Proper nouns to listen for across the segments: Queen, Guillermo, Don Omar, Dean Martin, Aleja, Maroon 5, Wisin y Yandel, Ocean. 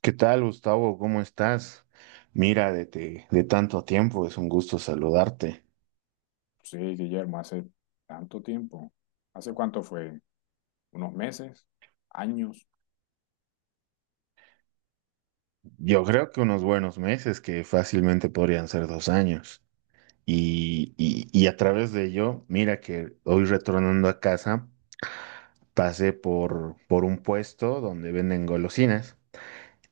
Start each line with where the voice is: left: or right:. right: ¿Qué tal, Gustavo? ¿Cómo estás? Mira, de tanto tiempo, es un gusto saludarte.
left: Sí, Guillermo, hace tanto tiempo. ¿Hace cuánto fue? ¿Unos meses? ¿Años?
right: Yo creo que unos buenos meses, que fácilmente podrían ser 2 años. Y a través de ello, mira que hoy retornando a casa, pasé por un puesto donde venden golosinas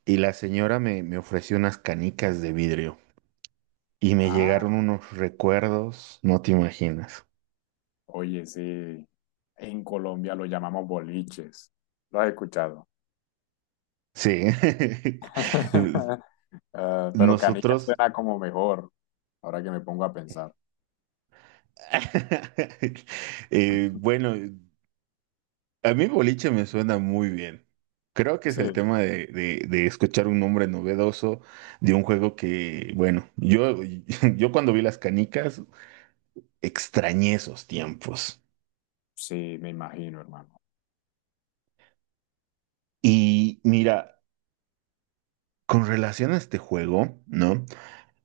right: y la señora me ofreció unas canicas de vidrio y me
left: Ah,
right: llegaron unos recuerdos, no te imaginas.
left: oye, sí. En Colombia lo llamamos boliches. Lo has escuchado.
right: Sí.
left: Ah, pero canica
right: Nosotros.
left: suena como mejor, ahora que me pongo a pensar.
right: Bueno, a mí boliche me suena muy bien. Creo que es
left: Sí,
right: el tema de escuchar un nombre novedoso de un juego que, bueno, yo, yo cuando vi las canicas extrañé esos tiempos.
left: sí, me imagino, hermano.
right: Y mira, con relación a este juego, ¿no?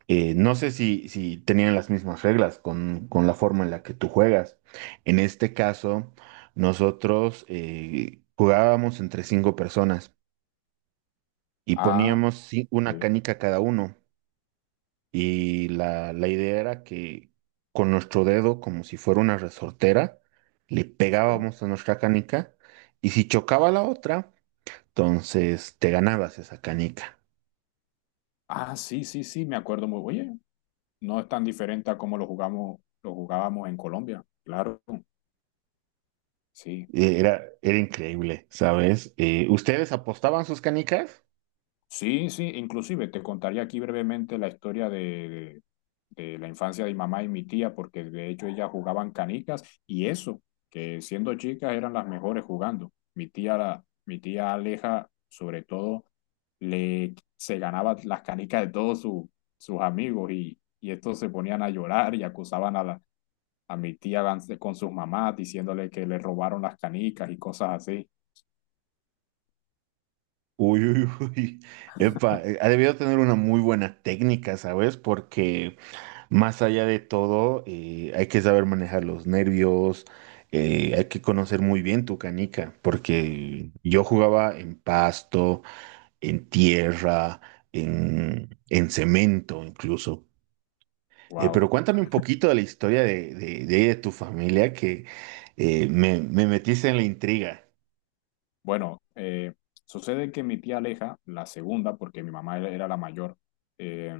right: No sé si tenían las mismas reglas con la forma en la que tú juegas. En este caso, nosotros jugábamos entre cinco personas y
left: Ah,
right: poníamos, sí, una
left: sí,
right: canica cada uno. Y la idea era que con nuestro dedo, como si fuera una resortera, le
left: sí.
right: pegábamos a nuestra canica, y si chocaba la otra, entonces te ganabas esa canica.
left: Ah, sí, sí, sí, me acuerdo muy. Bien. Oye, no es tan diferente a como lo jugábamos en Colombia. Claro, sí.
right: Era increíble, ¿sabes? ¿Ustedes apostaban sus canicas?
left: Sí, sí, inclusive te contaría aquí brevemente la historia de la infancia de mi mamá y mi tía, porque de hecho ellas jugaban canicas y eso, que siendo chicas eran las mejores jugando. Mi tía, mi tía Aleja, sobre todo, le, se ganaba las canicas de todos sus amigos y estos se ponían a llorar y acusaban a, la, a mi tía con sus mamás diciéndole que le robaron las canicas y cosas así.
right: Uy, uy, uy. Epa, ha debido tener una muy buena técnica, ¿sabes? Porque, más allá de todo, hay que saber manejar los nervios, hay que conocer muy bien tu canica, porque yo jugaba en pasto, en tierra, en cemento incluso. Pero
left: Wow.
right: cuéntame un poquito de la historia de tu familia, que me metiste en la intriga.
left: Bueno, sucede que mi tía Aleja, la segunda, porque mi mamá era la mayor, eh,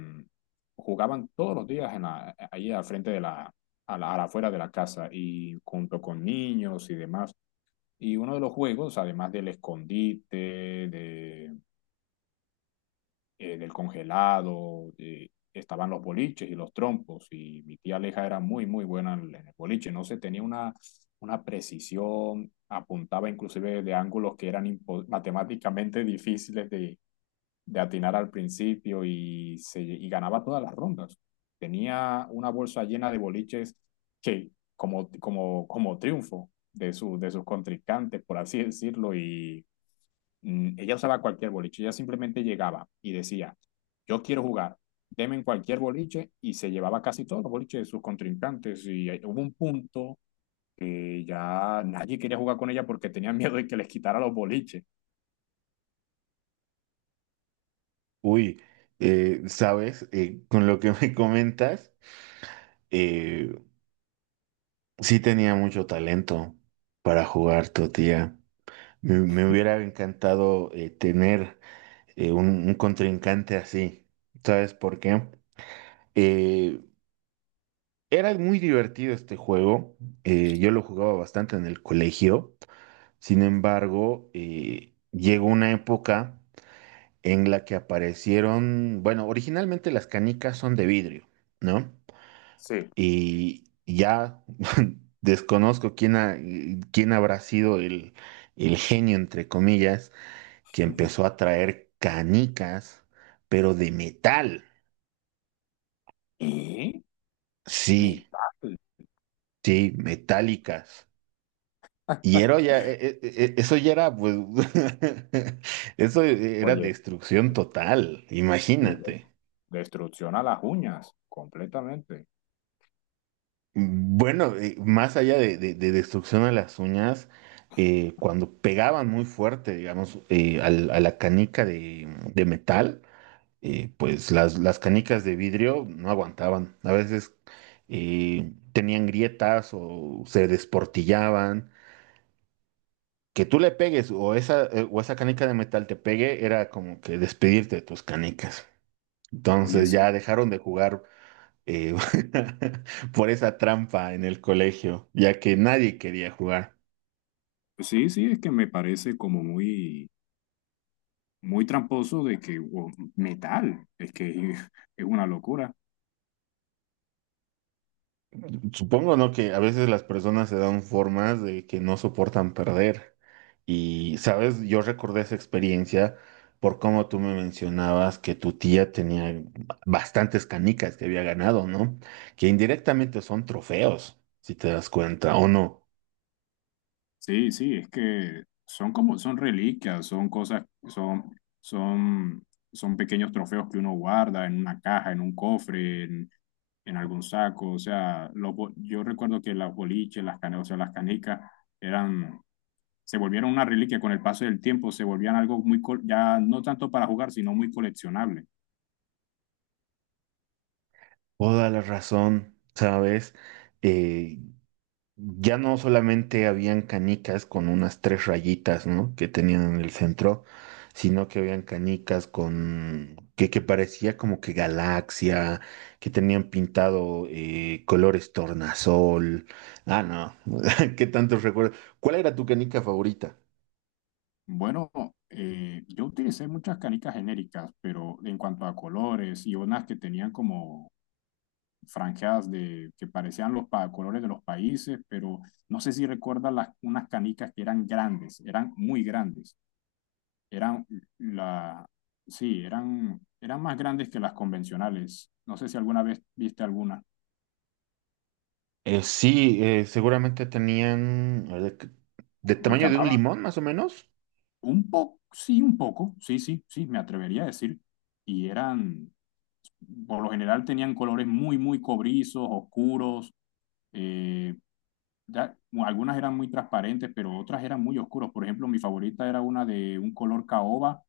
left: jugaban todos los días en la, ahí al frente de la, a la, a la afuera de la casa y junto con niños y demás. Y uno de los juegos, además del escondite, del congelado, estaban los boliches y los trompos, y mi tía Aleja era muy, muy buena en el boliche, no sé, tenía una precisión, apuntaba inclusive de ángulos que eran impo- matemáticamente difíciles de atinar al principio y, se, y ganaba todas las rondas. Tenía una bolsa llena de boliches que, como, como, como triunfo de, su, de sus contrincantes, por así decirlo, y ella usaba cualquier boliche, ella simplemente llegaba y decía, yo quiero jugar, deme en cualquier boliche y se llevaba casi todos los boliches de sus contrincantes y ahí hubo un punto que ya nadie quería jugar con ella porque tenía miedo de que les quitara los boliches.
right: Uy, sabes, con lo que me comentas, eh, sí tenía mucho talento para jugar tu tía. Me hubiera encantado tener un contrincante así. ¿Sabes por qué? Eh, Era muy divertido este juego. Yo lo jugaba bastante en el colegio. Sin embargo, llegó una época en la que aparecieron, bueno, originalmente las canicas son de vidrio, ¿no?
left: Sí.
right: Y ya desconozco quién, quién habrá sido el genio, entre comillas, que empezó a traer canicas, pero de metal.
left: Y mi
right: Sí,
left: padre.
right: sí, metálicas. Y era ya, eso ya era, pues, era
left: Oye,
right: destrucción total,
left: eh,
right: imagínate.
left: destrucción a las uñas, completamente.
right: Bueno, más allá de destrucción a las uñas, cuando pegaban muy fuerte, digamos, a la canica de metal, pues las canicas de vidrio no aguantaban. A veces tenían grietas o se desportillaban. Que tú le pegues o esa canica de metal te pegue era como que despedirte de tus canicas.
left: Oye,
right: Entonces
left: sí,
right: ya dejaron de jugar eh, por esa trampa en el colegio, ya que nadie quería jugar.
left: sí, sí, es que me parece como muy, muy tramposo de que, o, metal, es que es una locura.
right: Supongo, ¿no? Que a veces las personas se dan formas de que no soportan perder. Y, ¿sabes?, yo recordé esa experiencia por cómo tú me mencionabas que tu tía tenía bastantes canicas que había ganado, ¿no? Que indirectamente son trofeos, si te das cuenta, ¿o no?
left: Sí, sí, es que son como, son reliquias, son cosas, son, son, son pequeños trofeos que uno guarda en una caja, en un cofre, en algún saco. O sea, los bo- yo recuerdo que las boliches, las canecas, o sea, las canicas eran, se volvieron una reliquia con el paso del tiempo, se volvían algo muy, col- ya no tanto para jugar, sino muy coleccionable.
right: Toda la razón, ¿sabes? Eh, Ya no solamente habían canicas con unas tres rayitas, ¿no?, que tenían en el centro, sino que habían canicas que parecía como que galaxia, que tenían pintado colores tornasol. Ah, no, qué tantos recuerdos. ¿Cuál era tu canica favorita?
left: Bueno, yo utilicé muchas canicas genéricas, pero en cuanto a colores y unas que tenían como franjas de, que parecían los pa- colores de los países, pero no sé si recuerdas las, unas canicas que eran grandes, eran muy grandes, eran la, sí, eran, eran más grandes que las convencionales. No sé si alguna vez viste alguna.
right: Sí, seguramente tenían, a ver, de
left: Los
right: tamaño de un
left: llamaba
right: limón, más o menos.
left: un poco, sí, sí, sí, me atrevería a decir. Y eran, por lo general tenían colores muy, muy cobrizos, oscuros, eh, ya, algunas eran muy transparentes, pero otras eran muy oscuras. Por ejemplo, mi favorita era una de un color caoba,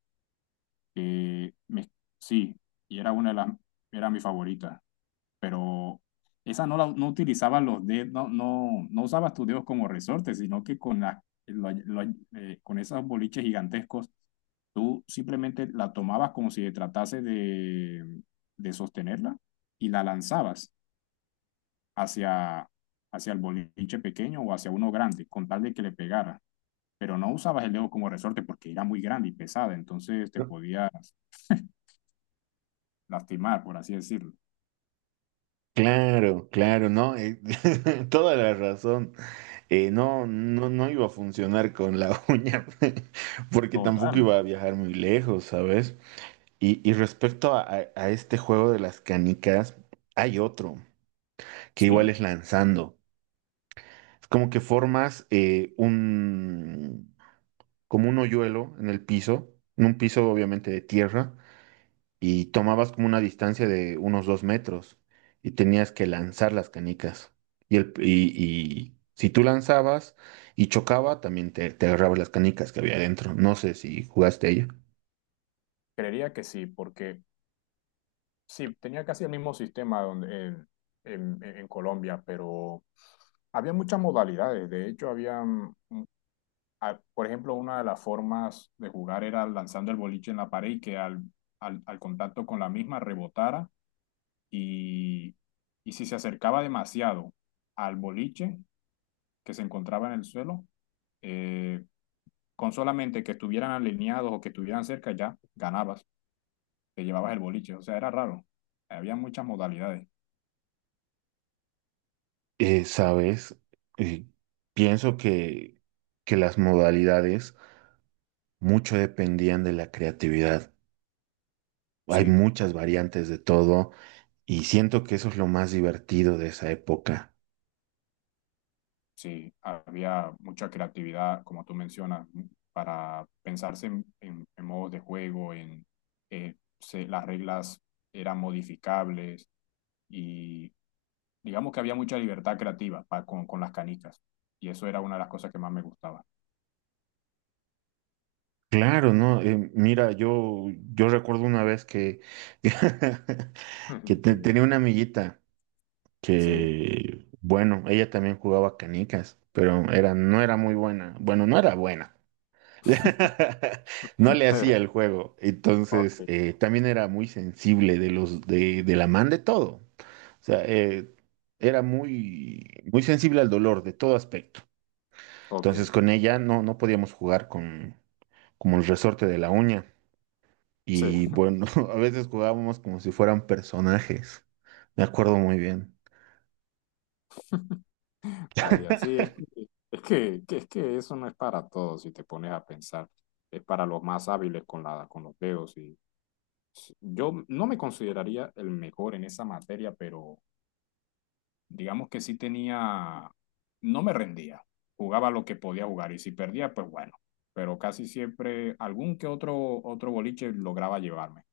left: que sí, y era una de las, era mi favorita, pero esa no la no utilizaba los dedos, no, no, no usabas tus dedos como resortes, sino que con las lo- lo- con esos boliches gigantescos, tú simplemente la tomabas como si tratase de sostenerla y la lanzabas hacia, hacia el boliche pequeño o hacia uno grande, con tal de que le pegara. Pero no usabas el dedo como resorte porque era muy grande y pesada, entonces te podías lastimar, por así decirlo.
right: Claro, claro, ¿no? Toda la razón. No, no, no iba a funcionar con la uña, porque tampoco
left: Total,
right: iba a viajar muy lejos, ¿sabes? Y respecto a este juego de las canicas, hay otro que igual
left: sí.
right: es lanzando. Es como que formas como un hoyuelo en el piso, en un piso obviamente de tierra, y tomabas como una distancia de unos 2 metros y tenías que lanzar las canicas. Y, el, y, y si tú lanzabas y chocaba, también te agarrabas las canicas que había adentro. No sé si jugaste a ello.
left: Creería que sí, porque sí, tenía casi el mismo sistema donde, en Colombia, pero había muchas modalidades. De hecho, había, por ejemplo, una de las formas de jugar era lanzando el boliche en la pared y que al contacto con la misma rebotara y, y si se acercaba demasiado al boliche que se encontraba en el suelo, eh, con solamente que estuvieran alineados o que estuvieran cerca ya ganabas, te llevabas el boliche, o sea, era raro, había muchas modalidades,
right: Sabes, Eh, pienso que las modalidades mucho dependían de la creatividad. Hay
left: sí,
right: muchas variantes de todo, y siento que eso es lo más divertido de esa época.
left: sí, había mucha creatividad, como tú mencionas, para pensarse en, en modos de juego, en las reglas eran modificables y digamos que había mucha libertad creativa pa- con las canicas. Y eso era una de las cosas que más me gustaba.
right: Claro, ¿no? Mira, yo recuerdo una vez que, tenía una amiguita
left: Sí.
right: que, bueno, ella también jugaba canicas, pero era, no era muy buena. Bueno, no era buena. No
left: Ok.
right: le
left: Sí.
right: hacía el juego.
left: Ok,
right: Entonces, también era muy sensible de los, de la man de todo. O sea, era muy, muy sensible al dolor de todo aspecto.
left: ok.
right: Entonces, con ella no podíamos jugar como el resorte de la uña.
left: Sí.
right: Y bueno, a veces jugábamos como si fueran personajes. Me acuerdo muy bien.
left: Vaya, sí, es que- es que eso no es para todos si te pones a pensar. Es para los más hábiles con la, con los dedos. Y yo no me consideraría el mejor en esa materia, pero digamos que sí tenía, no me rendía, jugaba lo que podía jugar y si perdía, pues bueno, pero casi siempre algún que otro, otro boliche lograba llevarme.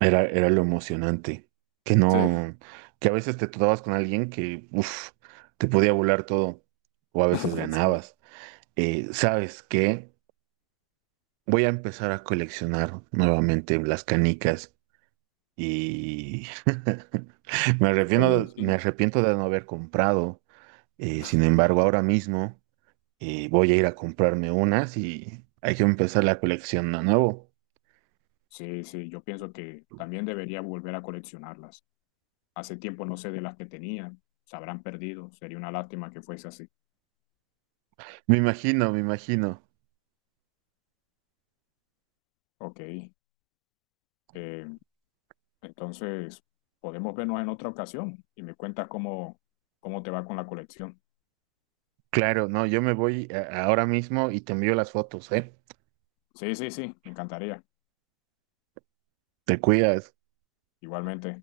right: Era lo emocionante. Que
left: Sí,
right: no, que a veces te topabas con alguien que, uff, te podía volar todo. O a veces
left: sí,
right: ganabas. ¿Sabes qué? Voy a empezar a coleccionar nuevamente las canicas. Y me
left: oye,
right: arrepiento, me
left: sí.
right: arrepiento de no haber comprado. Sin embargo, ahora mismo y voy a ir a comprarme unas, y hay que empezar la colección de nuevo.
left: Sí, sí, yo pienso que también debería volver a coleccionarlas. Hace tiempo no sé de las que tenía, se habrán perdido, sería una lástima que fuese así.
right: Me imagino, me imagino.
left: Ok, eh, entonces podemos vernos en otra ocasión y me cuentas cómo, cómo te va con la colección.
right: Claro, no, yo me ahora mismo y te envío las fotos, ¿eh?
left: Sí, sí, sí, me encantaría,
right: Te cuidas.
left: igualmente.